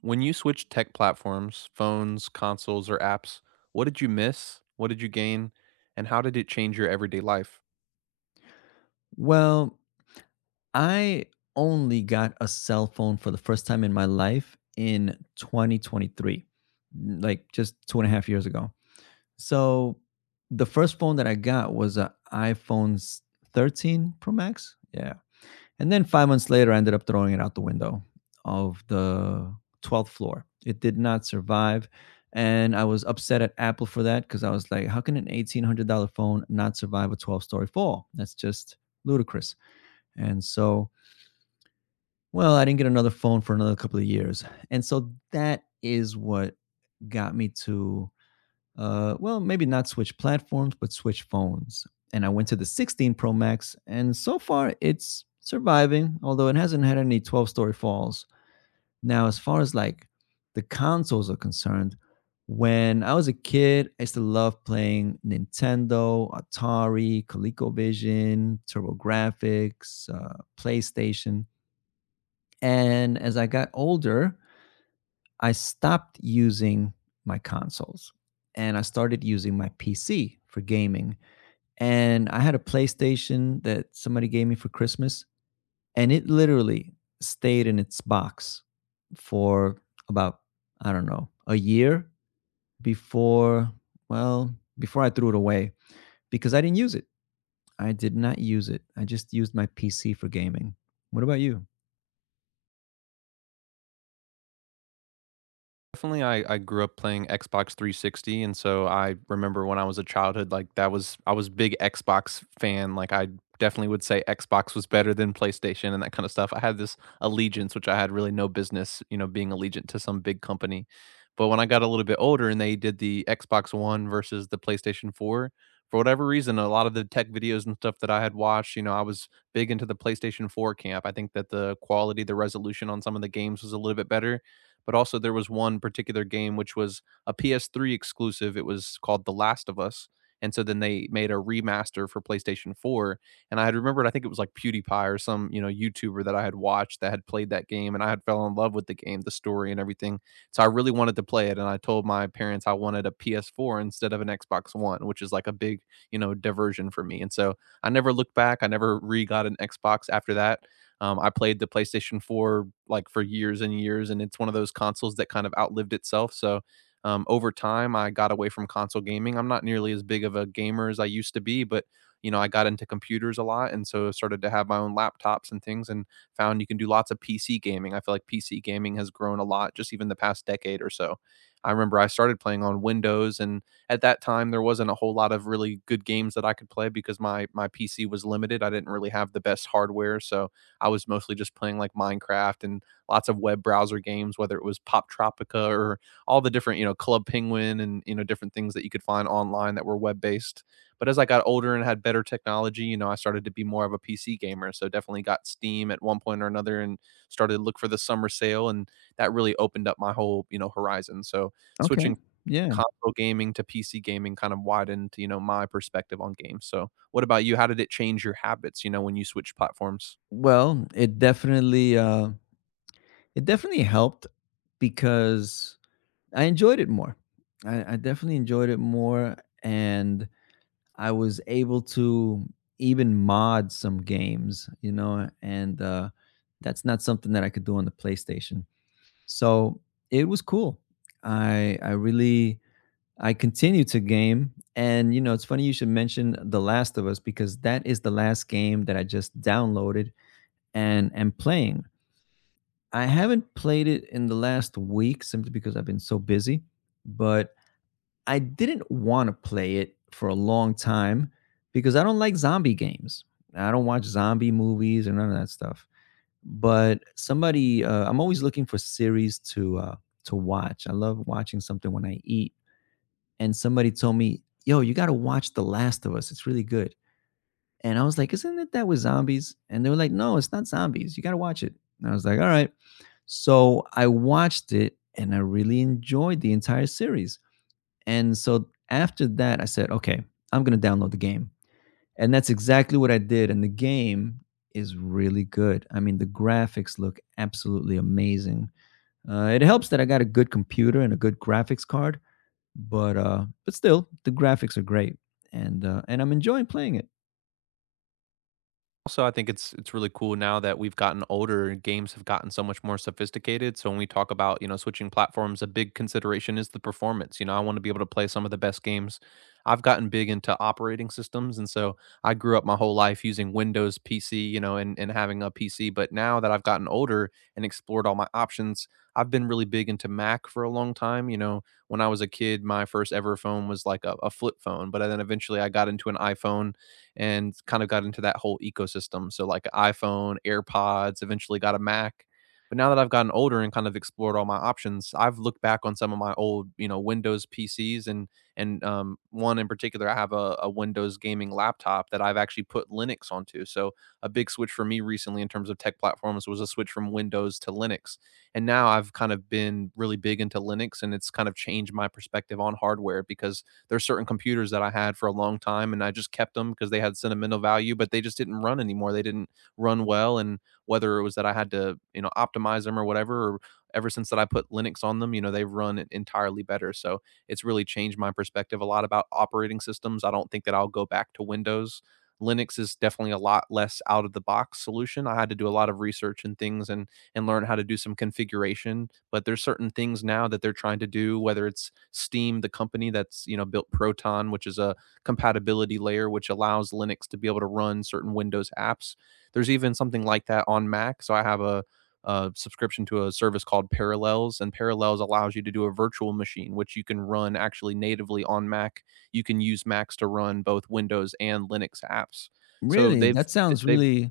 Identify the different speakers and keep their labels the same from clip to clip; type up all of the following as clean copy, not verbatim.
Speaker 1: When you switched tech platforms, phones, consoles, or apps, what did you miss? What did you gain? And how did it change your everyday life?
Speaker 2: Well, I only got a cell phone for the first time in my life in 2023, like just two and a half years ago. So the first phone that I got was an 13 Pro Max. Yeah. And then 5 months later, I ended up throwing it out the window of the 12th floor. It did not survive. And I was upset at Apple for that because I was like, how can an $1,800 phone not survive a 12-story fall? That's just ludicrous. And so, well, I didn't get another phone for another couple of years. And so that is what got me to, well, maybe not switch platforms, but switch phones. And I went to the 16 Pro Max, and so far it's surviving, although it hasn't had any 12-story falls. Now, as far as like the consoles are concerned, when I was a kid, I used to love playing Nintendo, Atari, ColecoVision, TurboGrafx, PlayStation. And as I got older, I stopped using my consoles and I started using my PC for gaming. And I had a PlayStation that somebody gave me for Christmas, and it literally stayed in its box for about, I don't know, a year before, well, before I threw it away because I didn't use it. I did not use it. I just used my PC for gaming. What about you?
Speaker 1: Definitely, I grew up playing Xbox 360, and so I remember when I was a childhood, like, that was I was a big Xbox fan, like, I definitely would say Xbox was better than PlayStation and that kinda stuff. I had this allegiance, which I had really no business, you know, being allegiant to some big company. But when I got a little bit older and they did the Xbox One versus the PlayStation 4, for whatever reason, a lot of the tech videos and stuff that I had watched, you know, I was big into the PlayStation 4 camp. I think that the quality, the resolution on some of the games was a little bit better, but also there was one particular game which was a PS3 exclusive. It was called The Last of Us. And so then they made a remaster for PlayStation 4. And I had remembered, I think it was like PewDiePie or some, you know, YouTuber that I had watched that had played that game. And I had fell in love with the game, the story, and everything. So I really wanted to play it. And I told my parents I wanted a PS4 instead of an Xbox One, which is like a big, you know, diversion for me. And so I never looked back. I never re got an Xbox after that. I played the PlayStation 4 like for years and years, and it's one of those consoles that kind of outlived itself. So over time, I got away from console gaming. I'm not nearly as big of a gamer as I used to be, but you know, I got into computers a lot, and so started to have my own laptops and things, and found you can do lots of PC gaming. I feel like PC gaming has grown a lot, just even the past decade or so. I remember I started playing on Windows, and at that time there wasn't a whole lot of really good games that I could play because my PC was limited. I didn't really have the best hardware, so I was mostly just playing like Minecraft and lots of web browser games, whether it was Pop Tropica or all the different, you know, Club Penguin, and, you know, different things that you could find online that were web based. But as I got older and had better technology, you know, I started to be more of a PC gamer. So definitely got Steam at one point or another and started to look for the summer sale. And that really opened up my whole, you know, horizon. So
Speaker 2: Okay.
Speaker 1: switching
Speaker 2: Yeah.
Speaker 1: console gaming to PC gaming kind of widened, you know, my perspective on games. So what about you? How did it change your habits, you know, when you switch platforms?
Speaker 2: Well, it definitely helped because I enjoyed it more. I definitely enjoyed it more, and I was able to even mod some games, you know, and that's not something that I could do on the PlayStation. So it was cool. I really I continue to game, and you know, it's funny you should mention The Last of Us because that is the last game that I just downloaded and am playing. I haven't played it in the last week simply because I've been so busy, but I didn't want to play it for a long time because I don't like zombie games. I don't watch zombie movies or none of that stuff. But somebody, I'm always looking for series to watch. I love watching something when I eat. And somebody told me, "Yo, you got to watch The Last of Us. It's really good." And I was like, isn't it that with zombies? And they were like, no, it's not zombies. You got to watch it. And I was like, all right. So I watched it and I really enjoyed the entire series. And so after that, I said, okay, I'm going to download the game. And that's exactly what I did. And the game is really good. I mean, the graphics look absolutely amazing. It helps that I got a good computer and a good graphics card, but but still, the graphics are great, and and I'm enjoying playing it.
Speaker 1: Also, I think it's really cool now that we've gotten older and games have gotten so much more sophisticated. So when we talk about, you know, switching platforms, a big consideration is the performance. You know, I want to be able to play some of the best games. I've gotten big into operating systems. And so I grew up my whole life using Windows PC, you know, and having a PC. But now that I've gotten older and explored all my options, I've been really big into Mac for a long time. You know, when I was a kid, my first ever phone was like a flip phone. But then eventually I got into an iPhone and kind of got into that whole ecosystem. So like iPhone, AirPods, eventually got a Mac. But now that I've gotten older and kind of explored all my options, I've looked back on some of my old, you know, Windows PCs. And and um, one in particular, I have a Windows gaming laptop that I've actually put Linux onto. So a big switch for me recently in terms of tech platforms was a switch from Windows to Linux. And now I've kind of been really big into Linux, and it's kind of changed my perspective on hardware because there's certain computers that I had for a long time and I just kept them because they had sentimental value, but they just didn't run anymore. They didn't run well. And whether it was that I had to, you know, optimize them or whatever, or ever since that I put Linux on them, you know, they've run entirely better. So it's really changed my perspective a lot about operating systems. I don't think that I'll go back to Windows. Linux is definitely a lot less out of the box solution. I had to do a lot of research and things, and learn how to do some configuration. But there's certain things now that they're trying to do, whether it's Steam, the company that's, you know, built Proton, which is a compatibility layer which allows Linux to be able to run certain Windows apps. There's even something like that on Mac. So I have a subscription to a service called Parallels, and Parallels allows you to do a virtual machine, which you can run actually natively on Mac. You can use Macs to run both Windows and Linux apps. So
Speaker 2: Really? That sounds
Speaker 1: they've
Speaker 2: really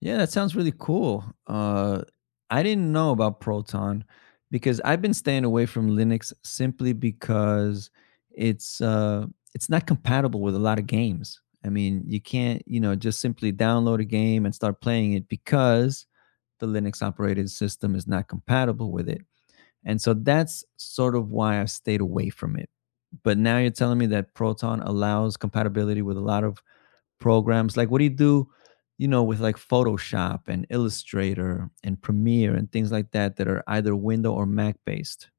Speaker 2: yeah, that sounds really cool. I didn't know about Proton because I've been staying away from Linux simply because it's uh, it's not compatible with a lot of games. I mean, you can't, you know, just simply download a game and start playing it because the Linux operating system is not compatible with it. And so that's sort of why I stayed away from it. But now you're telling me that Proton allows compatibility with a lot of programs. Like what do you do, you know, with like Photoshop and Illustrator and Premiere and things like that that are either Window or Mac based?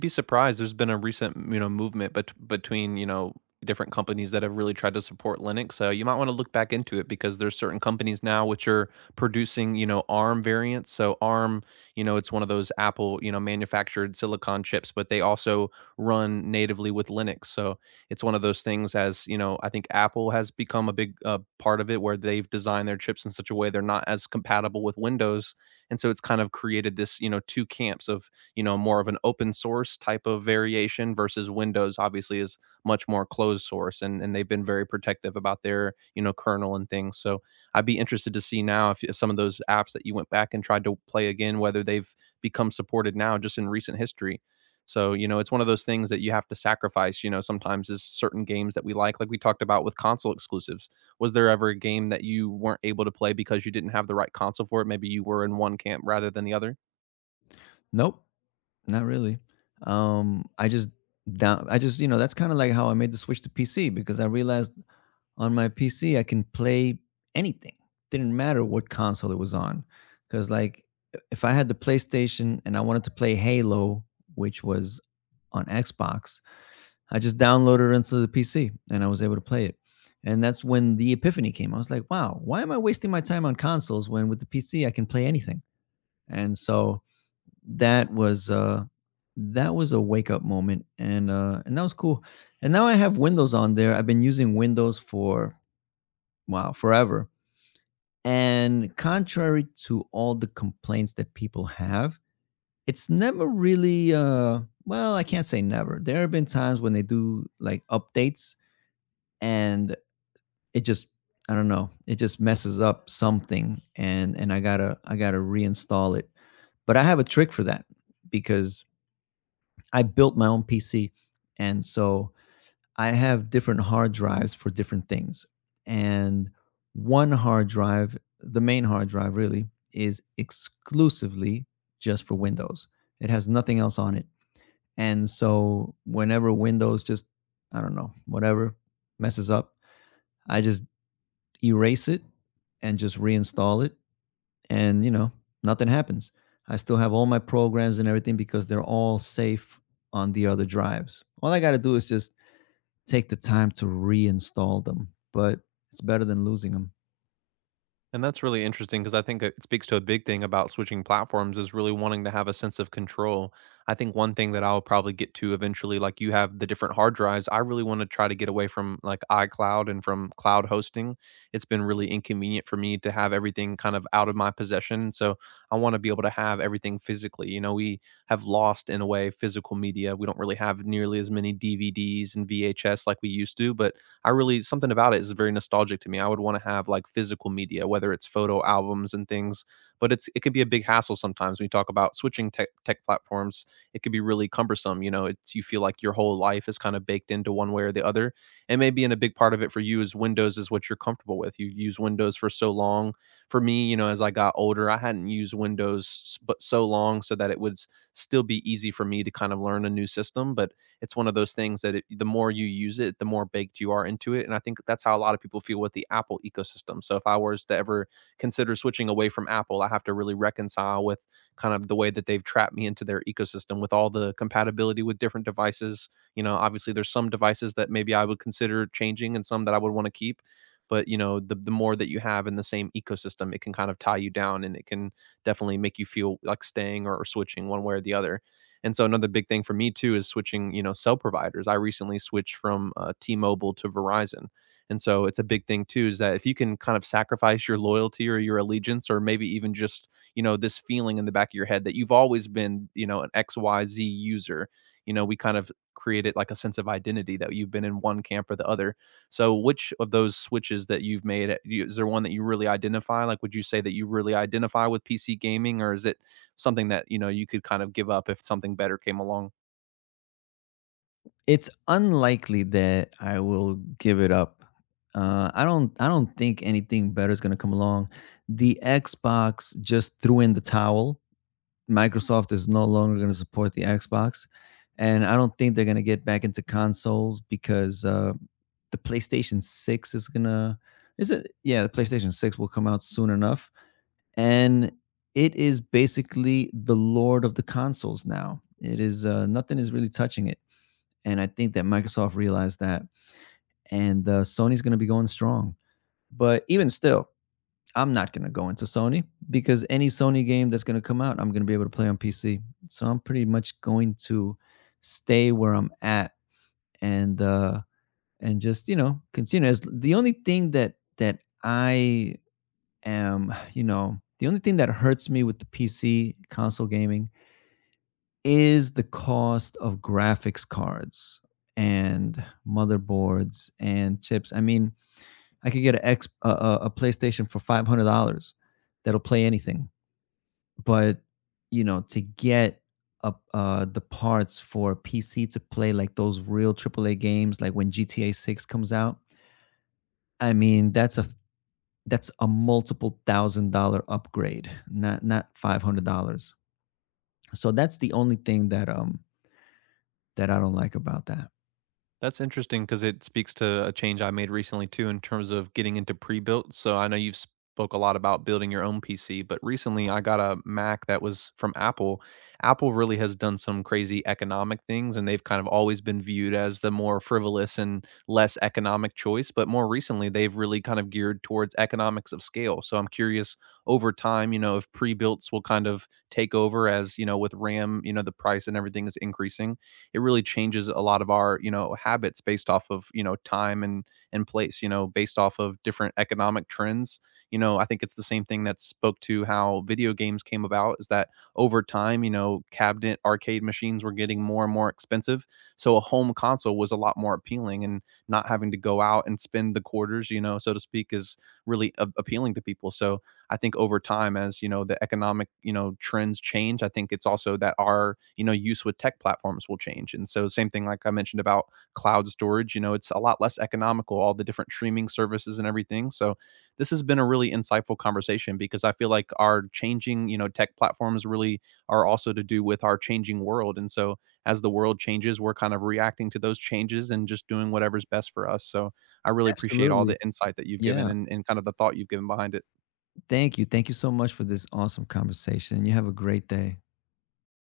Speaker 1: be surprised. There's been a recent, you know, movement between, you know, different companies that have really tried to support Linux. So you might want to look back into it because there's certain companies now which are producing, you know, ARM variants. So ARM, you know, it's one of those Apple, you know, manufactured silicon chips, but they also run natively with Linux. So it's one of those things, as, you know, I think Apple has become a big part of it where they've designed their chips in such a way they're not as compatible with Windows. And so it's kind of created this, you know, two camps of, you know, more of an open source type of variation versus Windows. Obviously, is much more closed source, and they've been very protective about their, you know, kernel and things. So I'd be interested to see now if some of those apps that you went back and tried to play again, whether they've become supported now just in recent history. So, you know, it's one of those things that you have to sacrifice, you know, sometimes. Is certain games that we like we talked about with console exclusives. Was there ever a game that you weren't able to play because you didn't have the right console for it? Maybe you were in one camp rather than the other?
Speaker 2: Nope, not really. I just I just, you know, that's kind of like how I made the switch to PC because I realized on my PC, I can play anything. Didn't matter what console it was on. Because, like, if I had the PlayStation and I wanted to play Halo, which was on Xbox, I just downloaded it into the PC and I was able to play it. And that's when the epiphany came. I was like, wow, why am I wasting my time on consoles when with the PC I can play anything? And so that was uh that was a wake up moment and and that was cool. And now I have Windows on there. I've been using Windows for wow, forever. And contrary to all the complaints that people have, it's never really well, I can't say never. There have been times when they do like updates and it just I don't know, it just messes up something and I got to reinstall it. But I have a trick for that because I built my own PC and so I have different hard drives for different things. And one hard drive, the main hard drive really, is exclusively just for Windows. It has nothing else on it. And so whenever Windows just, I don't know, whatever messes up, I just erase it and just reinstall it. And, you know, nothing happens. I still have all my programs and everything because they're all safe on the other drives. All I got to do is just take the time to reinstall them, but it's better than losing them.
Speaker 1: And that's really interesting because I think it speaks to a big thing about switching platforms, is really wanting to have a sense of control. I think one thing that I'll probably get to eventually, like you have the different hard drives, I really want to try to get away from like iCloud and from cloud hosting. It's been really inconvenient for me to have everything kind of out of my possession. So I want to be able to have everything physically. You know, we have lost in a way physical media. We don't really have nearly as many DVDs and VHS like we used to, but I really something about it is very nostalgic to me. I would want to have like physical media, whether it's photo albums and things, but it's it can be a big hassle sometimes when you talk about switching tech platforms. It could be really cumbersome. You know, it's you feel like your whole life is kind of baked into one way or the other. And maybe in a big part of it for you is Windows is what you're comfortable with. You've used Windows for so long. For me, you know, as I got older, I hadn't used Windows but so long so that it would still be easy for me to kind of learn a new system. But it's one of those things that the more you use it, the more baked you are into it. And I think that's how a lot of people feel with the Apple ecosystem. So if I was to ever consider switching away from Apple, I have to really reconcile with kind of the way that they've trapped me into their ecosystem with all the compatibility with different devices. You know, obviously there's some devices that maybe I would consider changing and some that I would want to keep. But you know, the more that you have in the same ecosystem, it can kind of tie you down and it can definitely make you feel like staying or switching one way or the other. And so another big thing for me too is switching, you know, cell providers. I recently switched from T-Mobile to Verizon. And so it's a big thing too is that if you can kind of sacrifice your loyalty or your allegiance or maybe even just, you know, this feeling in the back of your head that you've always been, you know, an XYZ user. You know, we kind of created like a sense of identity that you've been in one camp or the other. So which of those switches that you've made, is there one that you really identify? Like, would you say that you really identify with PC gaming, or is it something that you know you could kind of give up if something better came along?
Speaker 2: It's unlikely that I will give it up. I don't. I don't think anything better is going to come along. The Xbox just threw in the towel. Microsoft is no longer going to support the Xbox, and I don't think they're going to get back into consoles because the PlayStation Six is going to. Is it? Yeah, the PlayStation Six will come out soon enough and it is basically the lord of the consoles now. It is nothing is really touching it, and I think that Microsoft realized that, and Sony's going to be going strong. But even still, I'm not going to go into Sony because any Sony game that's going to come out, I'm going to be able to play on PC. So I'm pretty much going to stay where I'm at and uh and just, you know, continue as the only thing that I am, you know, the only thing that hurts me with the PC console gaming is the cost of graphics cards and motherboards and chips. I mean, I could get a X a PlayStation for $500 that'll play anything, but you know, to get up the parts for PC to play like those real triple A games, like when GTA Six comes out, I mean, that's a multiple $1,000 upgrade, not $500. So that's the only thing that that I don't like about that.
Speaker 1: That's interesting because it speaks to a change I made recently too in terms of getting into pre-built. So I know you've spoke a lot about building your own PC, but recently I got a Mac that was from Apple. Apple really has done some crazy economic things and they've kind of always been viewed as the more frivolous and less economic choice, but more recently they've really kind of geared towards economics of scale. So I'm curious, over time, you know, if pre-builts will kind of take over, as, you know, with RAM, you know, the price and everything is increasing, it really changes a lot of our, you know, habits based off of, you know, time and place, you know, based off of different economic trends. You know, I think it's the same thing that spoke to how video games came about, is that over time, you know, cabinet arcade machines were getting more and more expensive. So a home console was a lot more appealing, and not having to go out and spend the quarters, you know, so to speak, is really appealing to people. So I think over time, as you know, the economic, you know, trends change, I think it's also that our, you know, use with tech platforms will change. And so, same thing like I mentioned about cloud storage, you know, it's a lot less economical, all the different streaming services and everything. So, this has been a really insightful conversation because I feel like our changing, you know, tech platforms really are also to do with our changing world. And so, as the world changes, we're kind of reacting to those changes and just doing whatever's best for us. So, I really appreciate all
Speaker 2: Absolutely.
Speaker 1: the insight that you've given,
Speaker 2: Yeah.
Speaker 1: and kind of the thought you've given behind it.
Speaker 2: Thank you. Thank you so much for this awesome conversation. You have a great day.